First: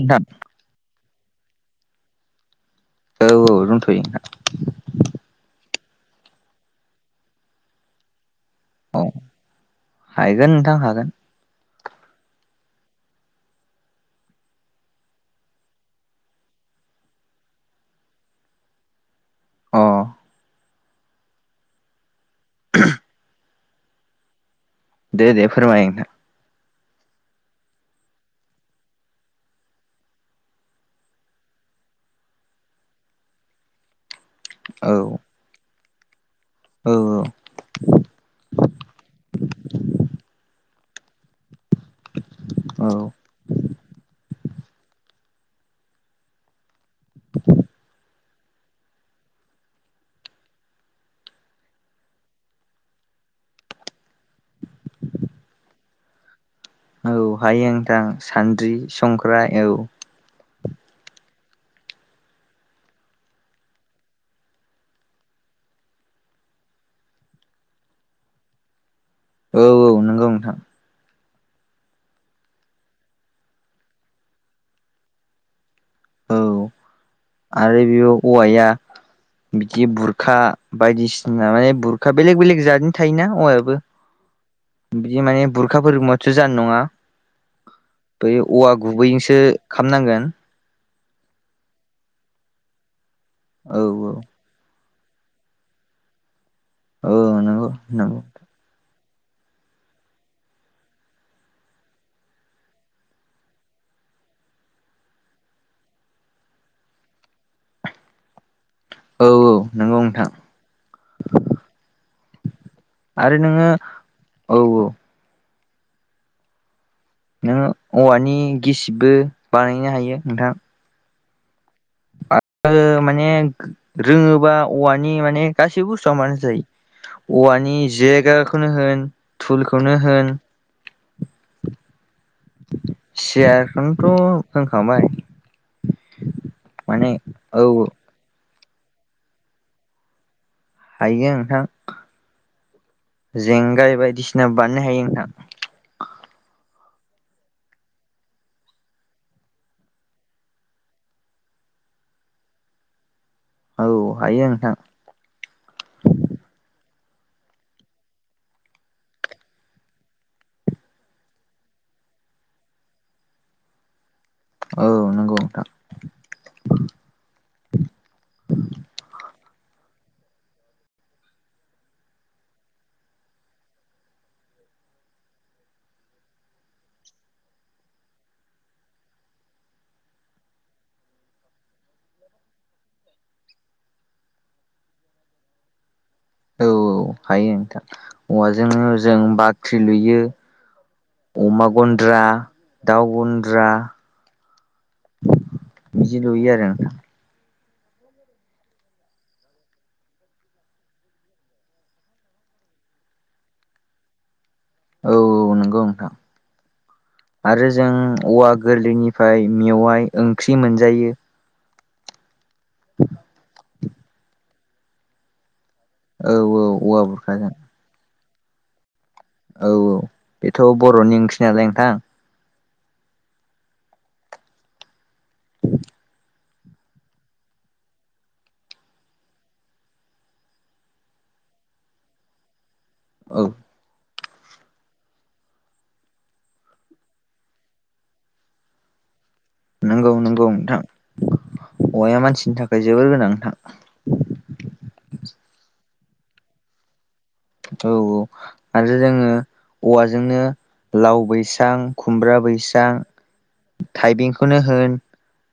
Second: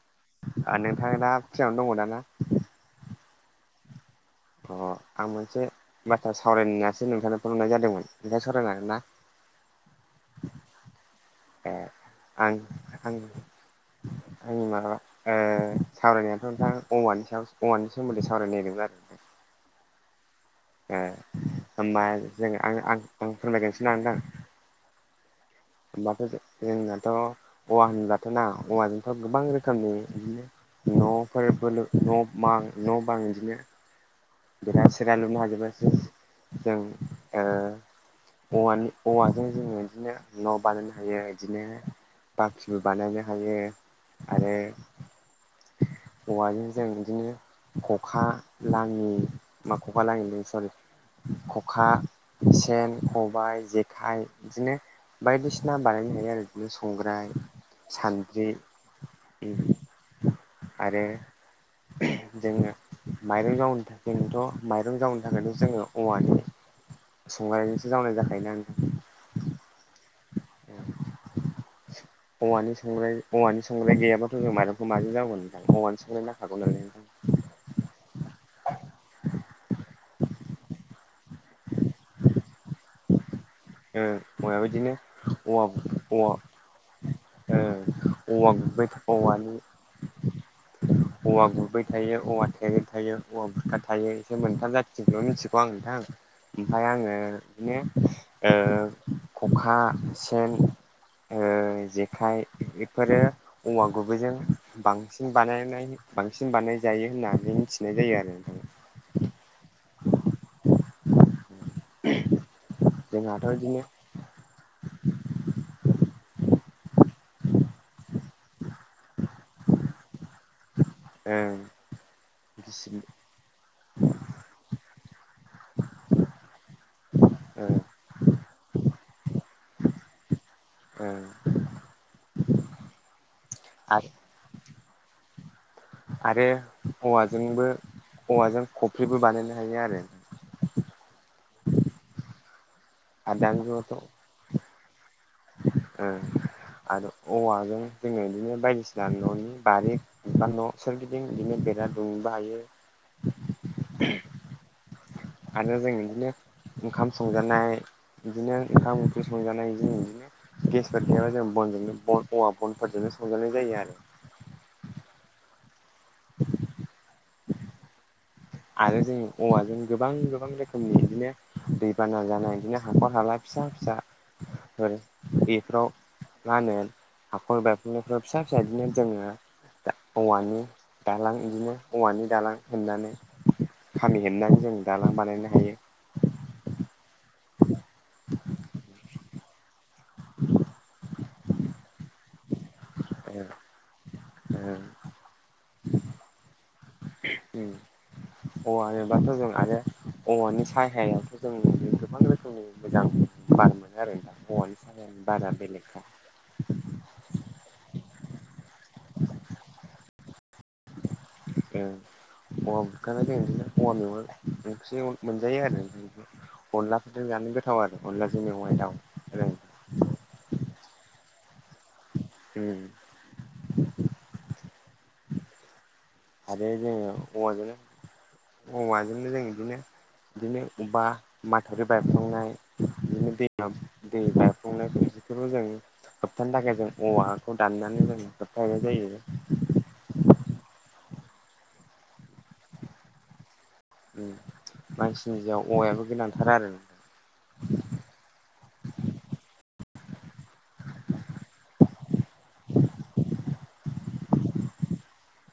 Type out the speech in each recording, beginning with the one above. खोनथाम [unintelligible] ओनिफ्रायबा फ्रियावनो‌ दङ दाना औ औ दोनथ'यो नोंथां अ आं मोनसे बाथ्रा सावरायनायसो नोंथांनो फोर हनाय जादोंमोन ओखाय सावरायनानै अ हायगोन नोंथां हागोन ए आं आं आंनि मालाबा ओ सावरायनायाथ' नोंथां औवानि सायाव औवानि सोमोन्दै सावरायनो नागिरदोंमोन आरो। अ ओ होमबा जों आं आं आं फोरमायगोनसै ना नोंथां। दे दे फोरमाय। नोंथां होमबाथ' जो-जोंनाथ' औवा होनबाथ' ना औवाजोंथ' गोबां रोखोमनि बिदिनो न'फोर बोलो न' मां न' बां बिदिनो बेरा सेरा औ लुनो हाजोबो जों औ ओ औवानि औवाजों जोङो इदिनो न' बानायनो हायो इदिनो बाख्रिबो औ बानायनो हायो आरो औवाजों जों बिदिनो खखा लाङि मा खखा लाङि सरि। खखा सेन खबाय जेखाइ बिदिनो बायदिसिना बानायनो हायो आरो। संग्राय, औ हायो नोंथां सान्द्रि संग्राय औ आरो जोङो माइरं जावनो थाख जोंथ' माइरं जावनो थाखायथ' जोङो औवानि संनायजोंसो जावनाय जाखायोना नोंथां। औ औ नंगौ नोंथां। औवानि संग्राय औवानि संग्राय गैयाबाथ' जों मायरंखौ माजों जावगोन नोंथां औवानि संग्राय नांखागौ औ नालाय नोंथां। आरो बेयाव औवाया बिदि बुरखा बायदिसिना माने बुरखा बेलेग बेलेग जादनि थायोना औवायाबो। ओ औवाया बिदिनो बिदि माने औवा औवा बुरखाफोरोंबाथ' जानाय नङा। ओ बै औवा गुबै गुबैजोंसो औवानि खामनांगोन। औवा गुबै थायो, औवा थेरै थायो, औवा बुरखा औ थायो एसे मोनथाम जाथ थिंखौल' मिथिगौ आं नोंथां ओमफाय आङो औ नंगौ माने नंगौ ओ खखा सेन ओ जेखाइ इफोरो औवा गुबैजों बांसिन बानायनाय बांसिन बानाय जायो होननानै मिथिनाय जायो आरो नोंथां। औ औ नंगौ नोंथां। नोंथां। आरो जोंहाथ' नोङो बिदिनो औ औ नोङो औवानि गिसिबबो बानायनो हायो नोंथां। ओं [inaudible] माने रोङोबा औवानि माने गासिबो बुस्थुआ बानाय जायो। ओ अवानि जिरायग्राखौनो होन थुलखौनो होन ओं सियारखौनथ' होनखांबाय। आरो माने औ औवाजोंबो औवाजों खफ्रिबो बानायनो हायो आरो। हायो नोंथां आरो दानि जुगावथ' जेंगाय बायदिसिनाबो बानायनो हायो नोंथां। ओ आरो औवाजों जोङो इदिनो बायदिसिना न'नि बारि बा न' सोरगिदिं बिदिनो बेरा दुमबो हायो। औ हायो नोंथां। आरो जों बिदिनो ओंखाम संजानाय बिदिनो ओंखाम ओंख्रि संजानाय जों बिदिनो गेसफोर गैयाबा जों बनजोंनो ब औवा बनफोरजोंनो संजानाय जायो आरो। औ नंगौ नोंथां। [inaudible] [inaudible] आरो जों औवाजों गोबां गोबां रोखोमनि बिदिनो दैबाना जानाय बिदिनो हाखर हाला फिसा फिसा फोर बेफोराव लामाया हाखर बायफ्लंनायफ्रा फिसा फिसा बिदिनो जोङो औवानि दालां इदिनो औवानि दालां हेमनानै खामि हेबनानै जों दालां बानायनो हायो। औ औ हायो नोंथां औवाजोंनो जों बाख्रि लुयो। अमा गन्द्रा दाउ गन्द्रा। बिदि लुयो आरो नोंथां। उम औव हेबाथ' जों आरो औवानि साहायावथ' जों गोबां रोखोमनि मोजां बार मोनो आरोना औवानि औ सायानि बारानो नंगौ बेलेगखा नोंथां आरो जों औवा गोरलैनिफ्राय मेवाइ ओंख्रि मोनजायो ओऔवा बुरखा जों औवा मेवाय मोनजायो औ आरो औवा अनलाफोरजों बुरखाजों जानो गोथाव आरो अनलाजों मेवाय दाउ। आरो औ औ बेथ' बर'नि ओंखि नालाय नोंथां। उम आरो जोङो औवाजों। औवाजोंनो जों बिदिनो बिदिनो अबावबा माथावरि बायफ्लांनाय बिदिनो औ दैमाफोरा दै गायफ्लुंनायफोर बिफोरखौ जों होबथानो थाखाय जों औवाखौ दाननानै जों होबथनाय जायो नंगौ नंगौ नोंथां औवाया मानसिनि थाखाय जोबोर गोनां नोंथां। ओ मानसिनि जिउवाउ औवायाबो गेलांथार आरो। औ औ आरो जोङो। औवाजोंनो लाव बैसां खुमब्रा बैसां थाइबेंखौनो होन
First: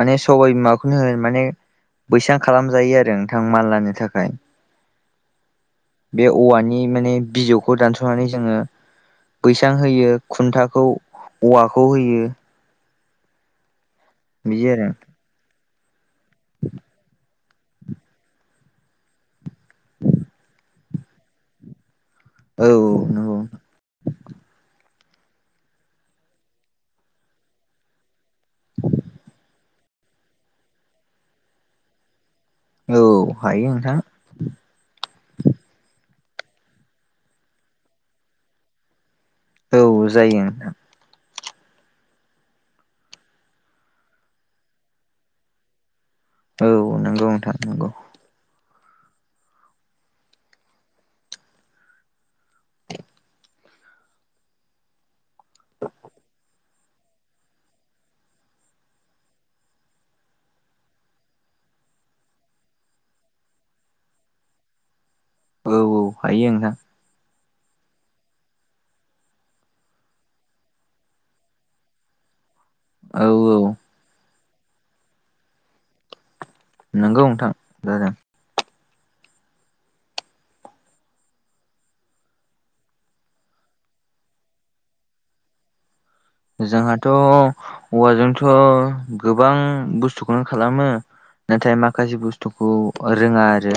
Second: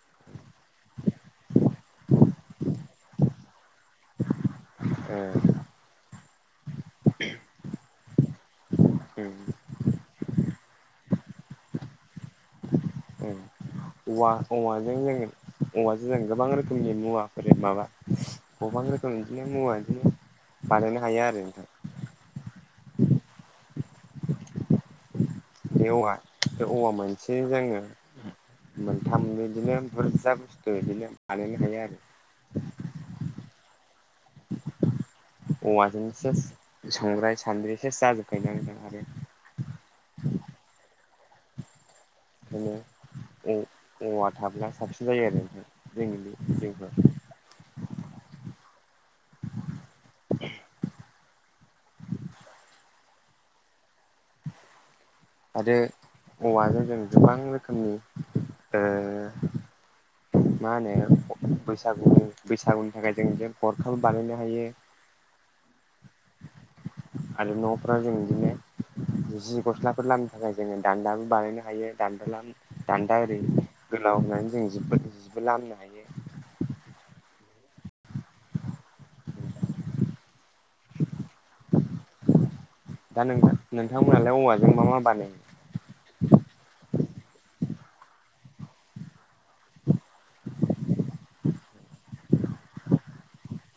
माने सबाय बिमाखौनो होन माने बैसां खालामजायो आरो नोंथां मानलानो थाखाय ओ बे औवानि माने बिजौखौ दानस'नानै जोङो बैसां होयो खुन्थाखौ औवाखौ होयो औवा बिदि आरो औवाजों जोङो औवाजों जों गोबां रोखोमनि मुवाफोर माबा गोबां रोखोम बिदिनो मुवा बिदिनो बानायनो हायो आरो नोंथां औ बे औवा बे औवा मोनसे जोङो मोनथाम बिदिनो बुरजा बुस्थु बिदिनो बानायनो हायो आरो औ हायो नोंथां औवाजोंसो संग्राय सान्द्रि जाजोबखायोना आरो औ जायो नोंथां ओंखायनो औवा थाब्ला साबसिन जायो आरो नोंथां जोंनि बे जिउफ्राव औ नंगौ नोंथां नंगौ। [unintelligible] [unintelligible] [inaudible] [unintelligible] [unintelligible] आरो औवाजों जों गोबां रोखोमनिओ मा होनो बैसागुनि बैसागुनि थाखाय जों बेजों गरखाबो बानायनो हायो [unintelligible] औ औ हायो नोंथां आरो न'फ्रा जों बिदिनो जि गस्लाफोर लामनो थाखाय जोङो दान्दाबो बानायनो हायो। दान्दा औ ओरै औ गोलाव होननानै जों जिबो लामनो हायो। नोंगौ नोंथां जादों दा नोंथां नोंथांमोनहालाय औवाजों मा मा बानायो जोंहाथ' औवाजोंथ' गोबां बुस्थुखौनो खालामो नाथाय माखासे बुस्थुखौ रोङा आरो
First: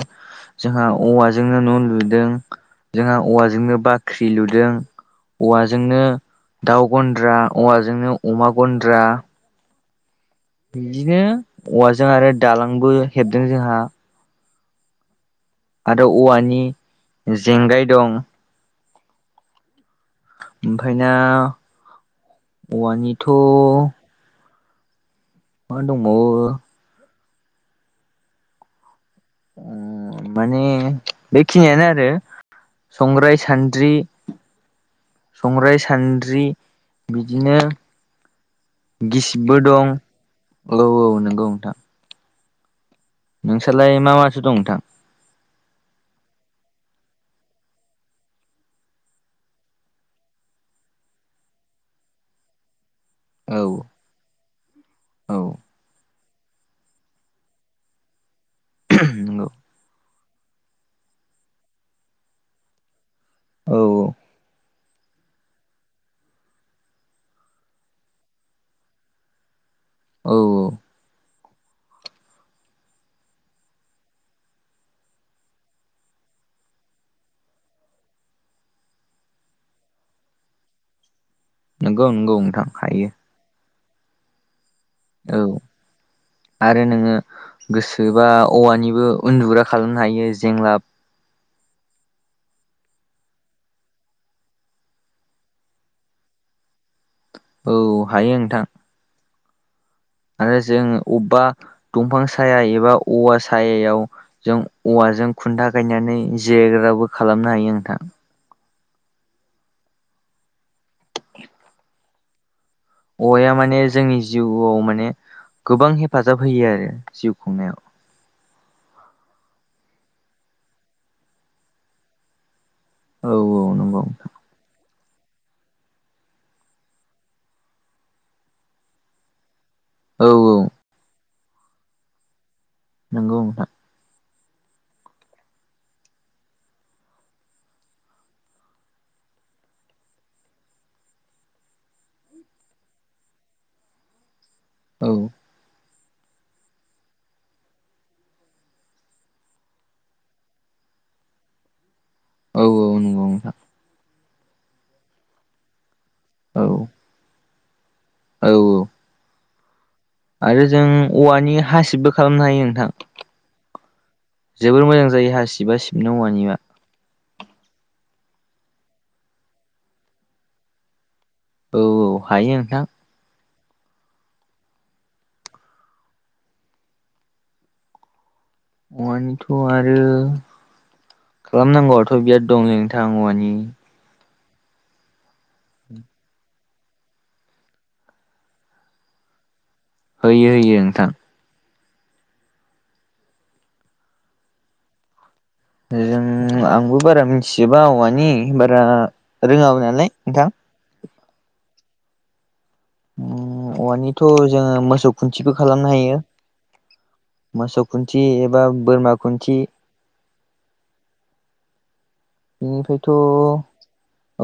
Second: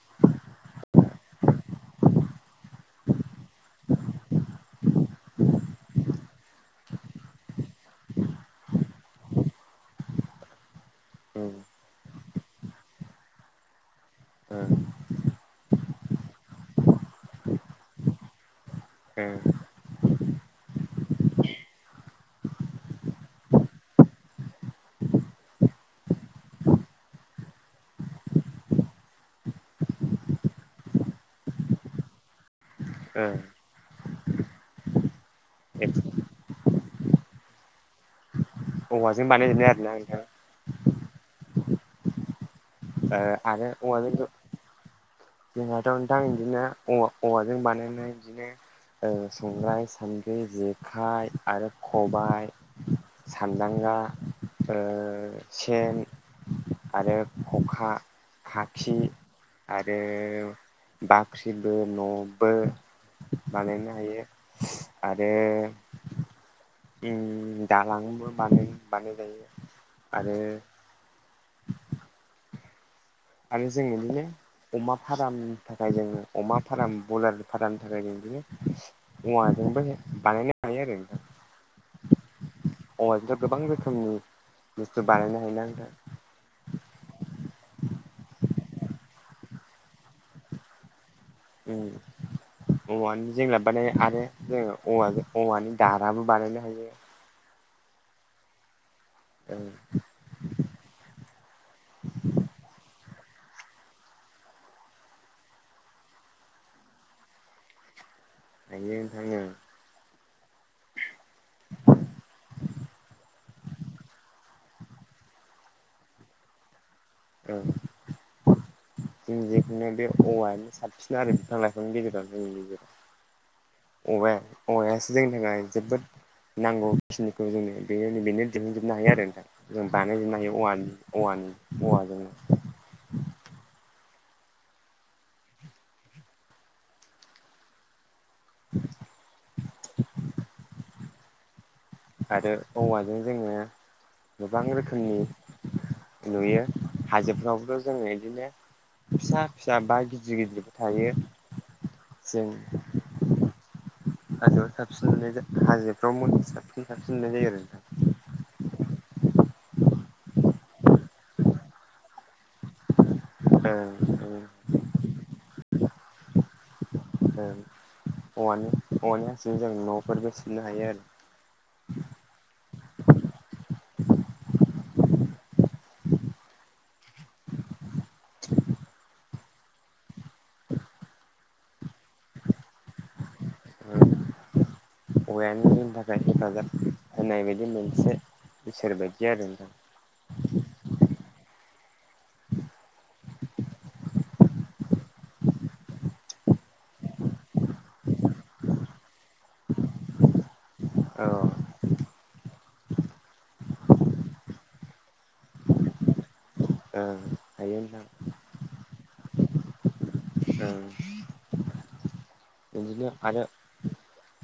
जोंहा औवाजोंनो न' लुदों जोंहा औवाजोंनो बाख्रि लुदों। औवाजोंनो दाउ गन्द्रा औवाजोंनो अमा गन्द्रा बिदिनो ओं औवाजों आरो दालांबो हेबदों जोंहा। ओं आरो औवानि जेंगाय दं। ओं ओमफायना औवानिथ' मा दंबावो उम माने बेखिनियानो आरो ओं संग्राय सान न्द्रि संग्राय ओं सान्द्रि बिदिनो औवाजों गिसिबबो दं बानायजोबनाय औ औ नंगौ नोंथां। ओ आरो नोंसोरलाय औवाजों मा ज' माथो दं नोंथां जोंहाथ' नोंथां बिदिनो औवाजों बानायनाय बिदिनो ओ संग्राइ सान्द्रि जेखाइ आरो खबाइ औ सानदांगा औ सेन आरो खखा खाखि नंगौ आरो बाख्रिबो न'बो औ बानायनो हायो। आरो उम दालांबो बानाय बानायनाय जायो औ आरो [inaudible] आरो जों बिदिनो अमा फारामनि थाखाय जोङो अमा फाराम बयलार फारामनि थाखाय जों बिदिनो औवाजोंबो बानायनो हायो आरो नोंथां। नोंगौ नोंगौ नोंथां हायो। औवाजोंथ' गोबां रोखोमनि बुस्थु बानायनो हायो औ ना नोंथां। आरो नोङो गोसोबा औवानिबो उन्दुग्रा खालामनो हायो जेंलाब। उम औवानि जेंलाब बाने आरो जोङो औवाजों औवानि दाराबो बानायनो हायो। औ हायो नोंथां। ओं आरो जों अबबा दंफां साया एबा औवा सायायाव जों औवाजों खुन्था गायनानै जिरायग्राबो खालामनो हायो नोंथां। हायो नोंथां ओं। औवाया माने जोंनि जिउआव माने गोबां हेफाजाब होयो आरो। जिउ खुंनायाव औ जों जिखुनो बे औवायानो साबसिन आरो बिफां लाइफांनि गेजेरावनो जोंनि गेजेराव। औ औ नंगौ नोंथां। औवाया औवायासो जोंनि थाखाय जोबोद नांगौ खिनिखौ जोंनो बे-बेनो दिहुनजोबनो हायो आरो नोंथां। जों औ बानायजोबनो हायो औ औवानि-औवानि-औवाजों। नोंगौ नोंथां। [inaudible] आरो औवाजों जोङो गोबां औ रोखोमनि नुयो हाजोफ्रावबोथ' जोंङो इदिनो फिसा फिसा बा गिदिर गिदिरबो थायो जों औ औ नंगौ नोंथां। हाजोआव साबसिन मोननायजों हाजोफ्राव मोन साबसिन औ साबसिन मोननाय जायो आरो नोंथां। औ औ। आरो जों औवानि हासिबबो खालामनो हायो नोंथां। आरो नोंथां जोबोर मोजां जायो हासिबा सिबिनो औवानिया। औवानि औवानि हासिबजों जों न'फोरबो सिबनो हायो आरो औ औ हायो नोंथां औवानिथ' आरो खालामनांगौआथ' बिराद दं नोंथां औवानि अवारनिसनि थाखाय हेफाजाब होनाय बायदि मोनसे इसोर बायदि आरो नोंथां होयो होयो नोंथां [unintelligible] जों आंबो बारा मिथिजोबा औवानि बारा रोङाब नालाय नोंथां औ औवानिथ' जोङो मोसौ खुन्थिबो खालामनो हायो ओं हायो मोसौ नोंथां खुन्थि एबा बोरमा खुन्थि औ बिदिनो बेनिफ्रायथ' औ आरो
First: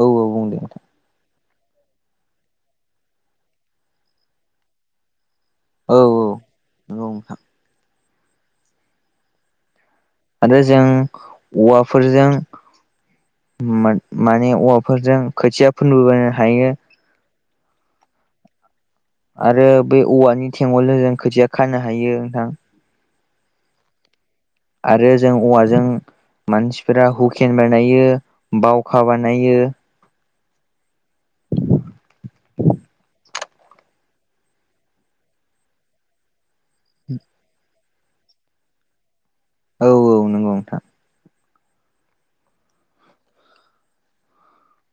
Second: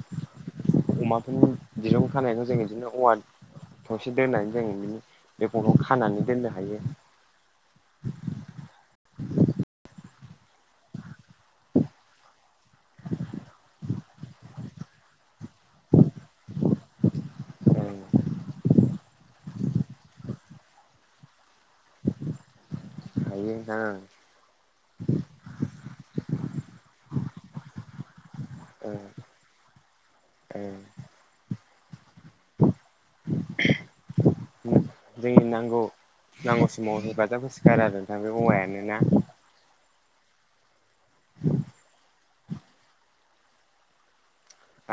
औ बुंदो नोंथां अमाफोरनि दिरुं खानायखौ जों बिदिनो औवा थसे दोननानै जों बि बे गफोरखौखौ औ खानानै दोननो हायो औ नंगौ नोंथां आरो जों औवाफोरजों माने औवाफोरजों खोथिया फोनबोबोनो हायो ओं आरो बेै औवानि थेंगलजों जों खोथिया खानो हायो नोंथां हायो आं आरो जों औवाजों मानसिफोरा हुकेन बानायो बावखा ओं बानायो [unintelligible] जोंनि नांगौ नांगौ समाव हेफाजाब होसोगारो आरो नोंथां बे औवायानो ना औ औ नंगौ नोंथां [unintelligible]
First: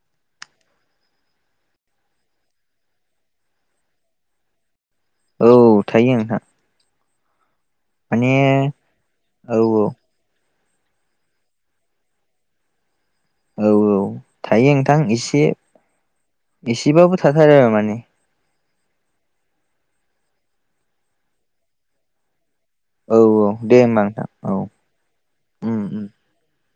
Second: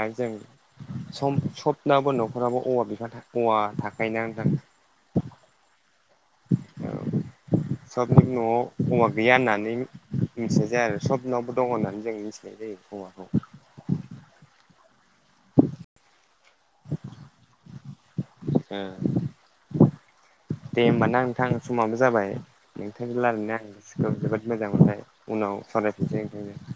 आरो जों सम सबनाबो न'खरावबो औवा बिफां औवा थाखायोना नोंथां औ थायो नोंथां औ सबनि माने न'आव अवा गैया औ होननानै मिथिनाय जाया आरो सबनावबो दङ होननानै जों मिथिनाय जायो अवाखौ औ औ थायो नोंथां एसे एसेबाबो थाथारो आरो माने दे होमबाना नोंथां समाबो जाबाय औ नोंथांजों औ रायलायनाया आं दे होमबा गोसोखौ नोंथां जोबोद औ मोजां मोनबाय उनाव उम उम सावरायफिनसै नोंथांजों